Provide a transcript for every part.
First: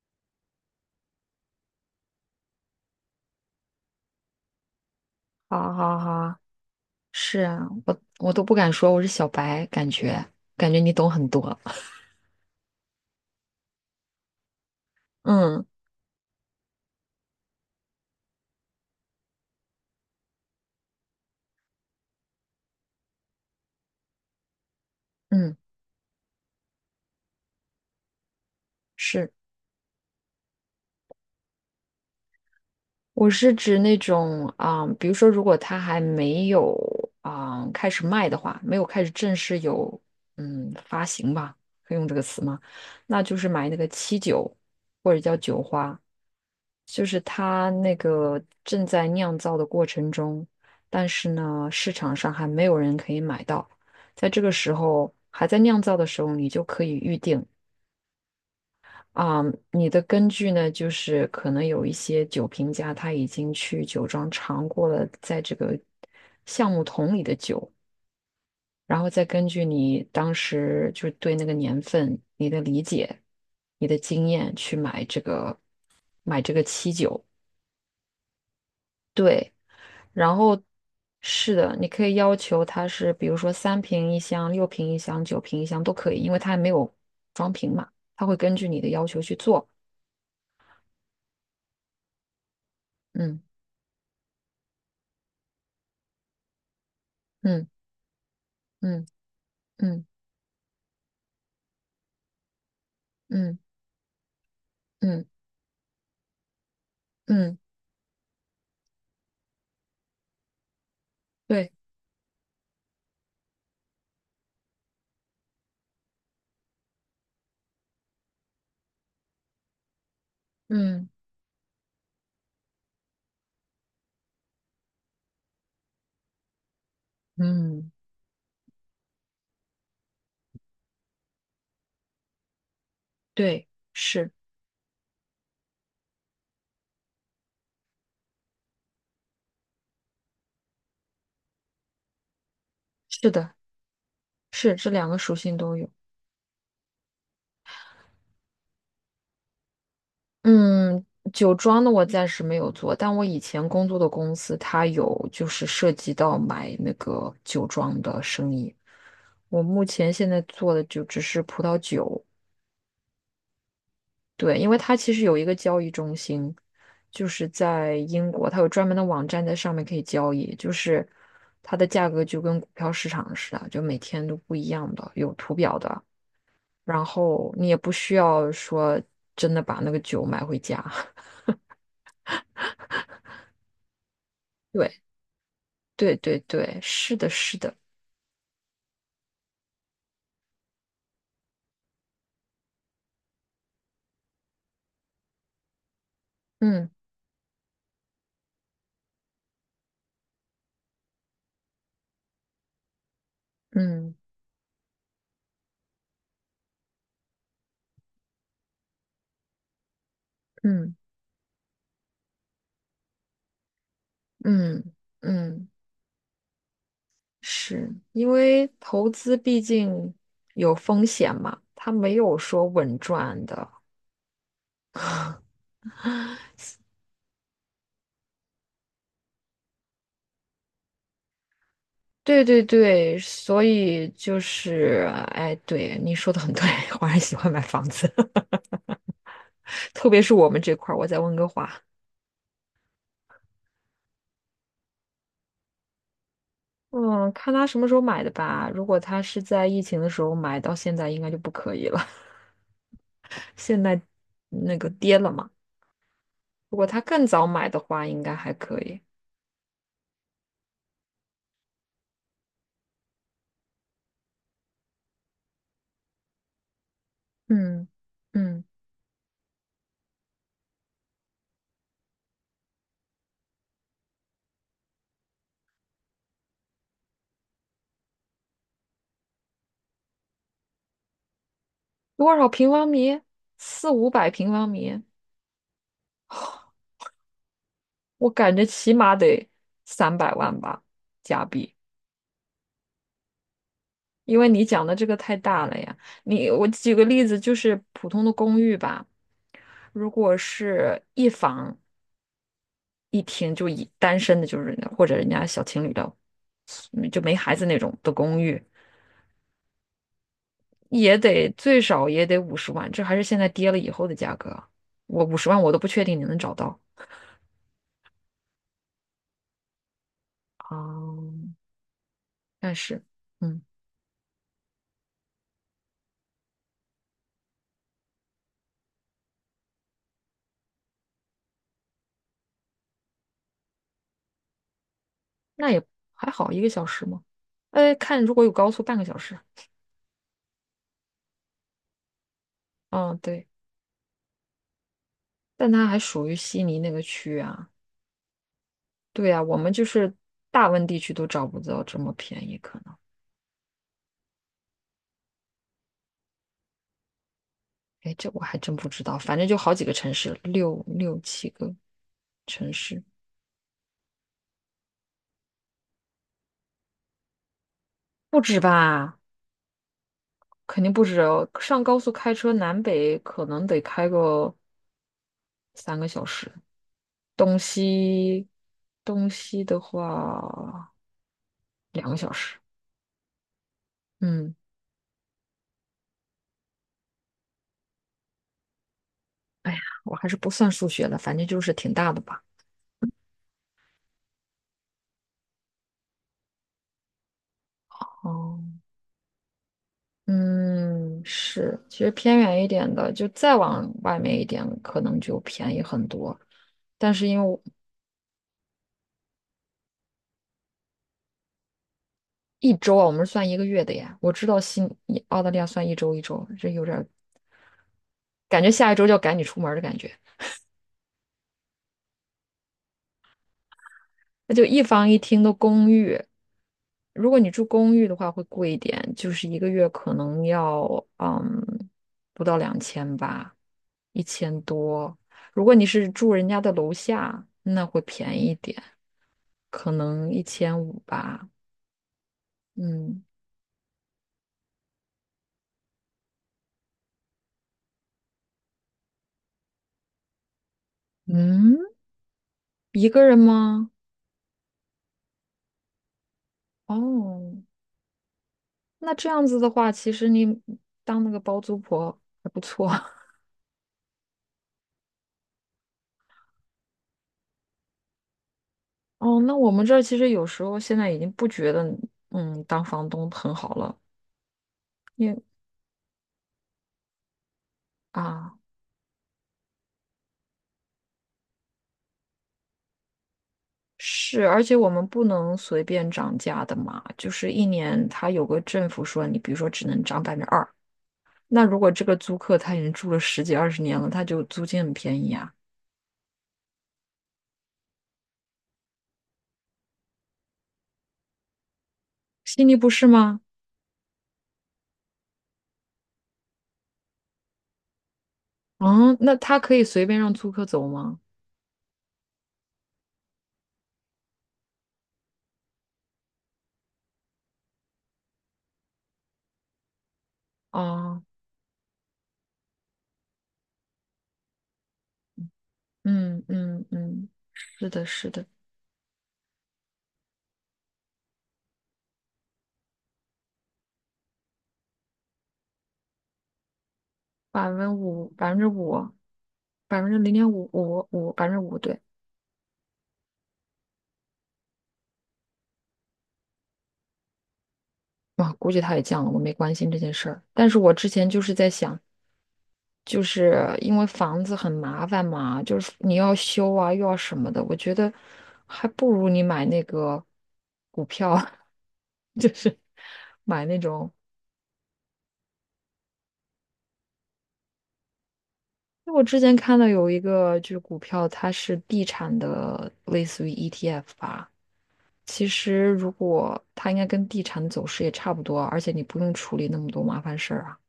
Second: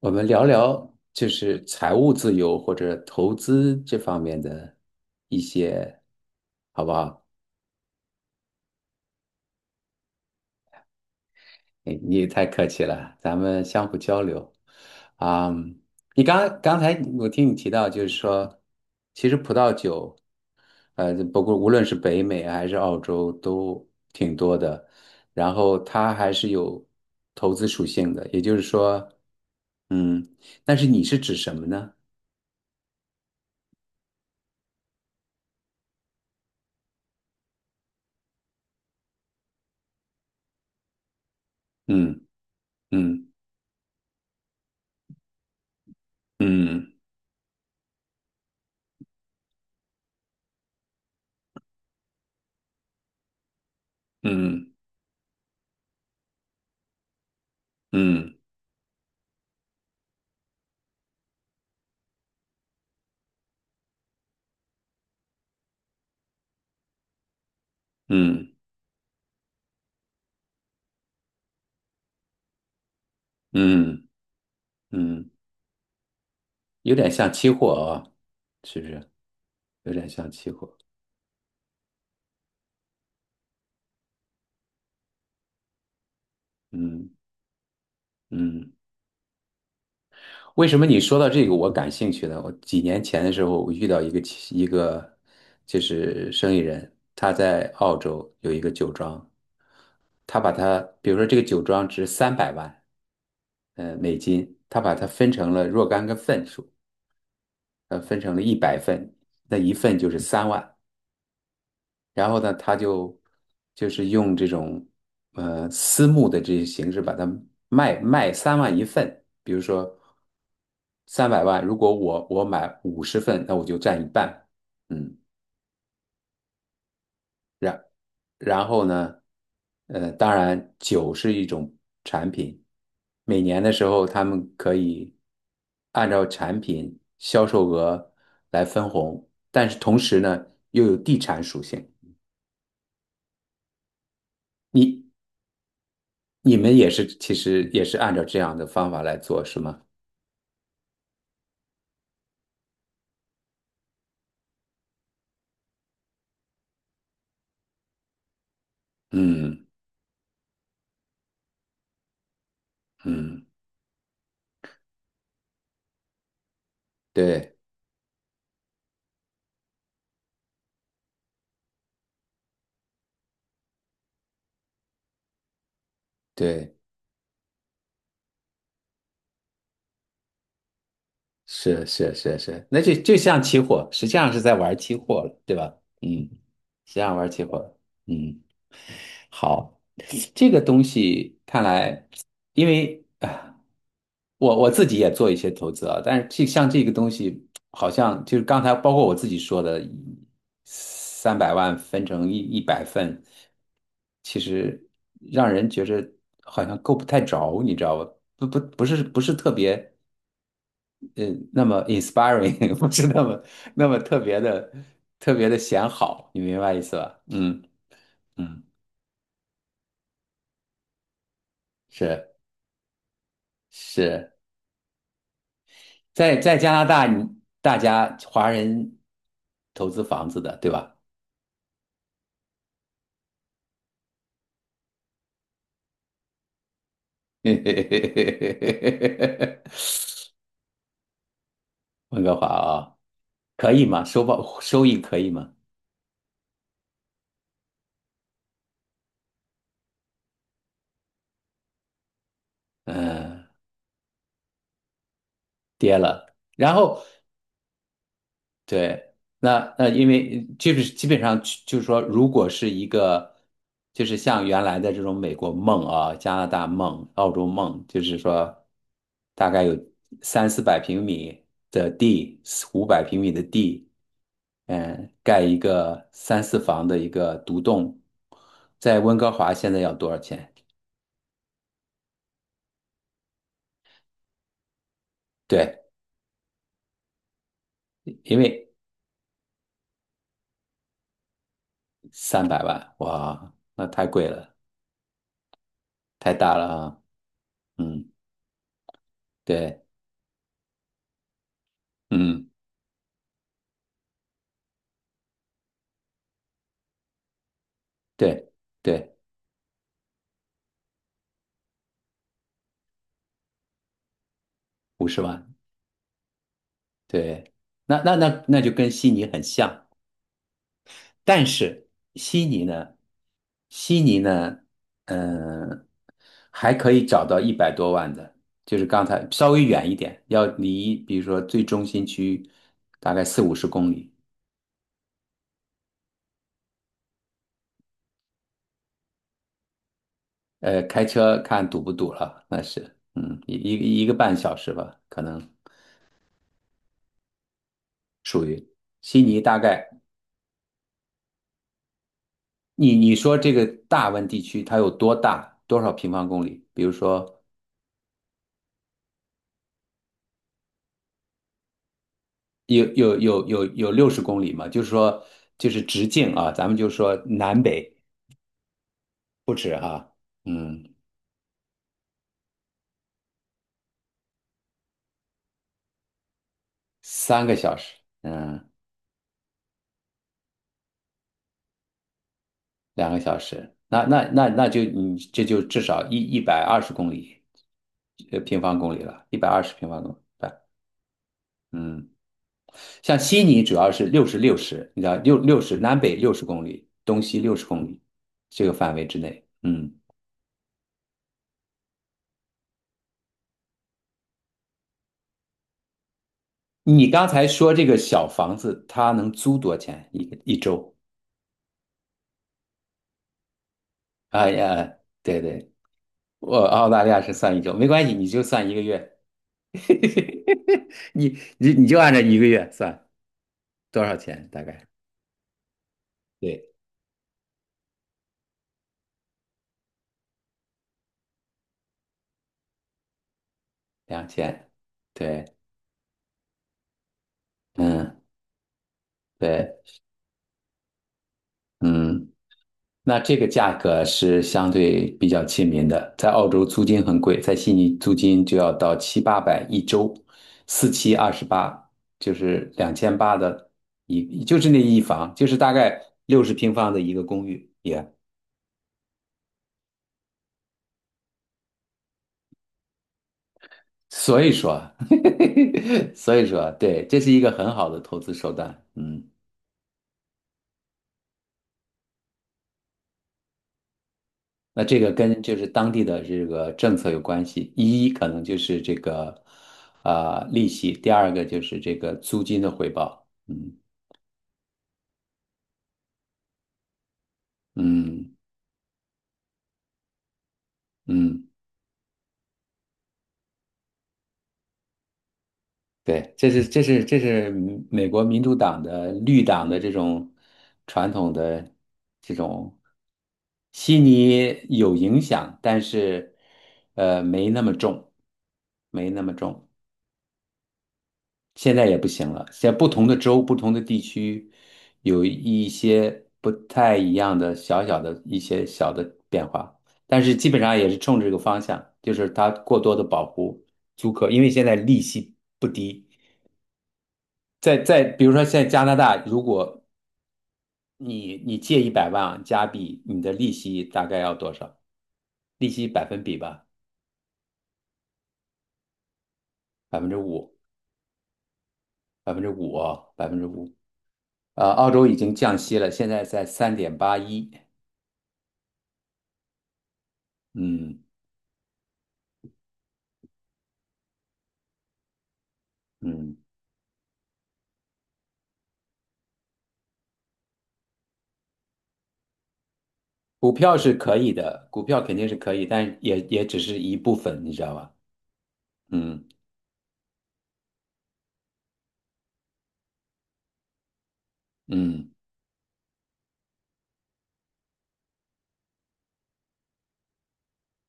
我们聊聊就是财务自由或者投资这方面的一好好些，好，好不好？是啊，我都不敢说我是小白，感觉你懂很多。你也太客气了，咱们相互交流。啊、嗯你刚刚才我听你提到，就是说，其实葡萄酒，不过无论是北美啊还是澳洲都挺多的，然嗯，后它还是有投资属性的，也就是说，是，嗯，但是你是指什么呢？我是指那种啊、比如说，如果他还没有啊、开始卖的话，没有开始正式有发行吧，可以用这嗯个词吗？那嗯就是买那个七九或者叫九花，嗯嗯。就是它那个正在酿造的过程中，但是呢，市场上还没有人可以买到。在这个嗯时候，还在酿造的时候，你就可以预定嗯啊、你的根据呢，就是可能有一些酒评家他已经去酒庄尝过了在这个橡木桶里的酒，嗯然后再根据你当时就是对那个年份、你的理解、你的嗯经验去买这嗯，个期有点酒。像期货啊，是不是？对，有点像然期后货。是的，你可以要求它是，比如说三瓶一箱、六瓶一箱、九瓶一箱都可以，因为它还没有嗯装瓶嘛，它会根据嗯，你的要求去做。为什么你说到这个我感兴趣呢？我几年前的时嗯候，我遇到一个就是生意人，他在嗯澳洲有一个酒嗯庄，嗯他把它，比如说这个酒庄值三百万，嗯美金，他把它嗯分成了若干个份数，嗯，分成了一百份，那一份就是三万，对，然后呢，他就是用这种私募的这些形式把它卖3万1份，比如说嗯三百万，如果我买50份，那我就占一半，嗯，然嗯，然后呢，当然酒是一种产品，每年对，的时候他是们可以按照产品销售额来分红，但是同时呢又有地产属性。是的，是这你。两个属性都有。你们也是，其实也是按照这样的方法来做，是吗？嗯，酒庄的我暂时没有做，但我以前工作的公司它有就是涉及到买那个酒庄的生意。我嗯目前现在做的就只是葡萄酒，嗯，对，因为它其实有一个交易中心，就是对在英国，它有专门的网站在上面可以交易，就是它的价格就跟股票市场似的，就每天都不一样的，有图表的，对，然后你也不需要说真的把那个酒买回家。是是是是，那就像期货，实际上是在玩期对，货了，对吧？嗯，对对对，实际上是的，玩期是的，货，嗯。好，这个东西看来，因为啊，我自己也做一些投资啊，但是这像这嗯个东西，好像就是刚才包括我自己说的，三百万分成一百份，嗯其实让人觉着好像够不太着，你知道吧？不是特别嗯呃那么 inspiring，不是那么特别的嗯特别的嗯，显好，你明白意思吧？嗯是因嗯，为投资毕竟有风险嘛，它没是有说稳赚的。是。在加拿大，大家华人投资房子的，对吧？对对对，所以就是，哎，对，你说的很对，华人喜欢买房子，特别是我们这块儿，我在温哥华。温哥华啊，可以吗？收益可以吗？嗯，看他什么时候买的吧。如果他是在疫情的时候买，到现在应该就不可以了。嗯，现在那个跌了嘛。跌了。然如果他后更早买的话，应该还可以。对，那因为基本上就是说，如果是一个就是像原来的这种美国梦啊、加拿大梦、澳洲梦，嗯就是嗯，说大概有3、400平米的地，500平米的地。嗯，盖一个三四房的一个独栋，在温哥华现在要多少钱？多少平方米？四五百平方米，对，我因感觉为起码得300万吧，加币。三百万，哇，那太贵因为了，你讲的这个太大了呀。太你大了我举啊。个例子，就是嗯，普通的公寓吧，对，如果是一房嗯，一厅，就以单身的，就是或者人家小情侣的，就没孩子那种的公对，寓，对，也得最少也得五十万，这还是现在跌了以后的价格。五十我五十万，万我都不确定你能找到。对，那就跟悉尼很像。但哦，是悉尼但呢，是，嗯，悉尼呢，嗯、还可以找到100多万的，就是刚才稍微远一点，要离比如说最中心区大概40-50公里，那也还好，一个小时嘛。哎，看如果有高速，半个小时。开车看堵不堵了，那是，嗯，对，一个半小时吧，可能但它还属于悉尼那个区啊。悉对尼呀，大我们就概，是大温地区都找不到这么便宜，可能。你说这个大温地区它有多大，多少平方公里？比如说哎，这我还真不知道，反正就好几个城市，六七个城有市，有有有有六十公里嘛，就是说就是直径啊，咱们就说南北。不止吧？不止哈，肯定嗯，不止哦。上高速开车南北可能得开个3个小时，三个东小时，西嗯，东西的话2个小时。2个小时，那那那嗯，那就你这就至少一百二十公里，平方公里了，一百二哎十呀，平方公我里，还是不算数学了，反正就是挺嗯，大的吧。像悉尼主要是六十六十，你知道六六十南北六十公里，东西六十公里哦，这个范围之内，嗯，嗯，是，其实偏远一点的，就再往外面一点，可能就便宜很多。你但刚是因为才我说这个小房子它能租多少钱一周？一周啊，我们是算一个月的呀，我知哎道新呀，对澳大利亚对，算一周一周，我这有澳点大儿利亚是算一周，没关系，你就感算觉一个下一周月。就要赶你出门儿的感觉。你就按照一个月算多少钱，那大就一概房一厅的公寓，对，如果你住公寓的话，会贵一点，就是一个月可能要嗯不到2000吧，一两千千，多。对，如果你是住人家的楼下，那会嗯，便宜一点，对，可能1500吧。嗯，那嗯这个价格是相对比较亲民的，在澳洲租金很贵，在悉尼租金就要到7、800一周，四七二十嗯，八，就是两一千个八人的吗？一，就是那一房，就是大概60平方的一个公哦，寓，那这样子的话，其实你当那个包租婆还不错。所以说，所以说，对，这是一个很好的投资手段，嗯。哦，那我们这儿其实有时候现在已经不觉得当房东很好了，那这个因跟为就是当地的这个政策有关系，可能就啊。是这个利息，第二个就是这个租金的回报。嗯是，而且我们不能随便涨价的嘛，就是一年它嗯有个政府说你，比如说只能涨2%，嗯，那如果这个租客他已经住了十几二十年了，他就租金很便宜啊，对，这是美国民主党的绿党的这种传统的这悉尼种。不是吗？悉尼有影响，但是没那么重，没嗯，那么那他重。可以随便让租客走吗？现在也不行了。现在不同的州、不同的地区，有一些不太一样的小小的一些小的变化，但是基本上也是冲啊，着这个方向，就是它过多的保护租客，因为现在利息不低。嗯嗯嗯，在是在的，比如是说的，现在加拿大，如果你借100万加币，你的利息大概要多少？利息百分比吧，百分之五，百分之五，百百分分之之零点五，五五五，百分之五，对。百分之五哦，百分之五。澳洲已经降息了，现在在3.81。哇，估计他也降了，我没关心这件事儿。但是我嗯，之前就是在想，就是因为房子很麻烦嘛，就是你要嗯，修啊，又要什么的，我觉得还不如你买那个股票，就是股买票那是种。可以的，股票肯定是可以，但也只是一部分，你知道吧？因为我嗯之前看到有一个就是股票，它是地产的，类似于 ETF 吧。嗯其实如果它应该跟地产走势也差不多啊，而且你不用处理那么多麻烦事儿啊。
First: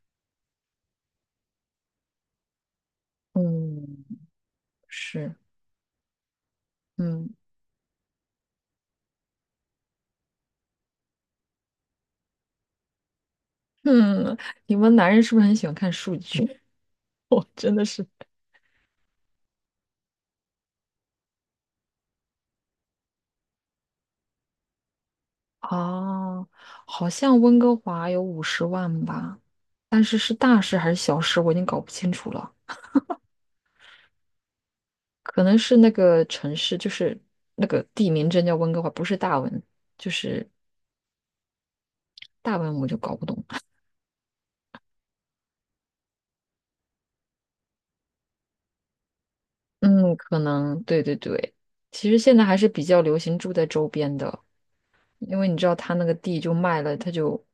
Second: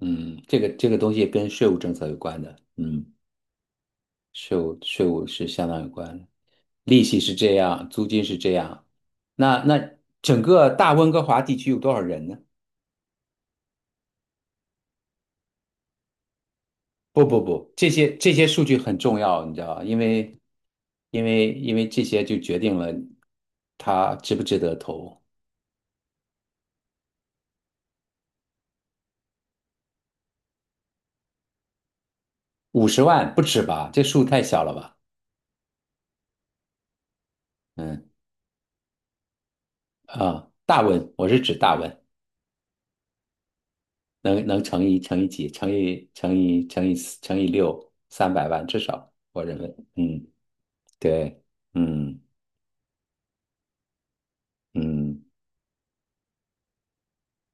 嗯，这个东西跟税务政策有关的，嗯，嗯，税务是，是相当有关的，利息嗯是这样，租金是这样，那整个大温哥华地区有多少人呢？嗯，你们男人是不是很喜欢看数据？不 不我不，真的这是。些这些数据很重要，你知道吧？因为这些就决定了它值不值得投，哦，好像温哥华有五十万吧，但是是大事还是小事，我已经搞不清楚了。五十万不止吧？这数太小了吧？可能是那个城市，就是那个嗯。地名真叫温哥华，不是大文，啊，大文，我是指大文，大文我就搞不懂。能乘以几，乘以四乘以六，三百万至少，我认为，嗯，嗯，可能对对对，对。其实嗯现在还是比较流行住在周边的，嗯，因为你知道他那个地就卖了，他就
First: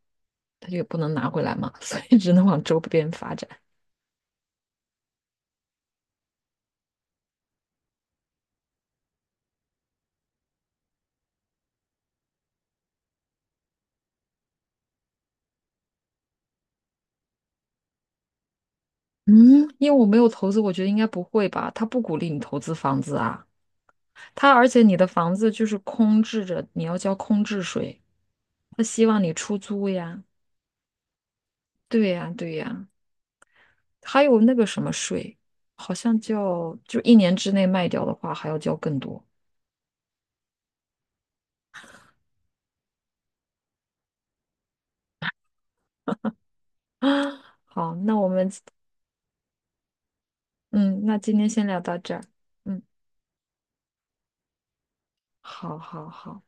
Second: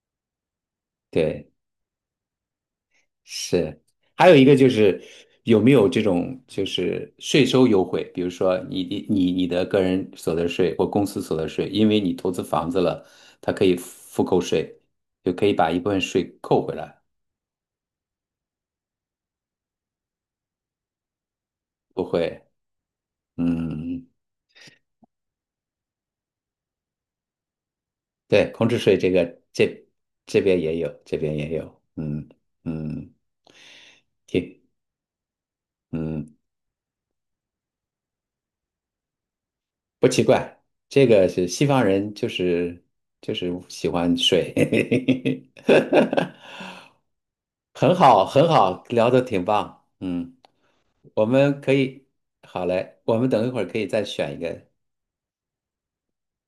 他就也不能拿回对，来嘛，所以只能往周边发展。是。还有一个就是有没有这种就是税收优惠，比如说你的个人所得税或公司所得税，因为你投资房子了，它可以复扣税，就可以把一部分税扣回来，嗯，因为我没有投资，我觉得应该不会吧？他不不鼓励你会，投资房子啊。嗯他而且你的房子就是空置着，你要交空置税，对，空置他税希这望你个出这租呀。这边也有，这边也有，对嗯呀，对呀，嗯，还有那挺个什么税，好像嗯叫就一年之内卖掉的话，还要交更多不奇怪，这个是西方人就是喜欢水，啊。很好，那好我很们好，聊的挺棒，嗯，嗯，那我今天们先可聊到以这儿。好嗯，嘞，我们等一会儿可以再选一个好好好。嗯。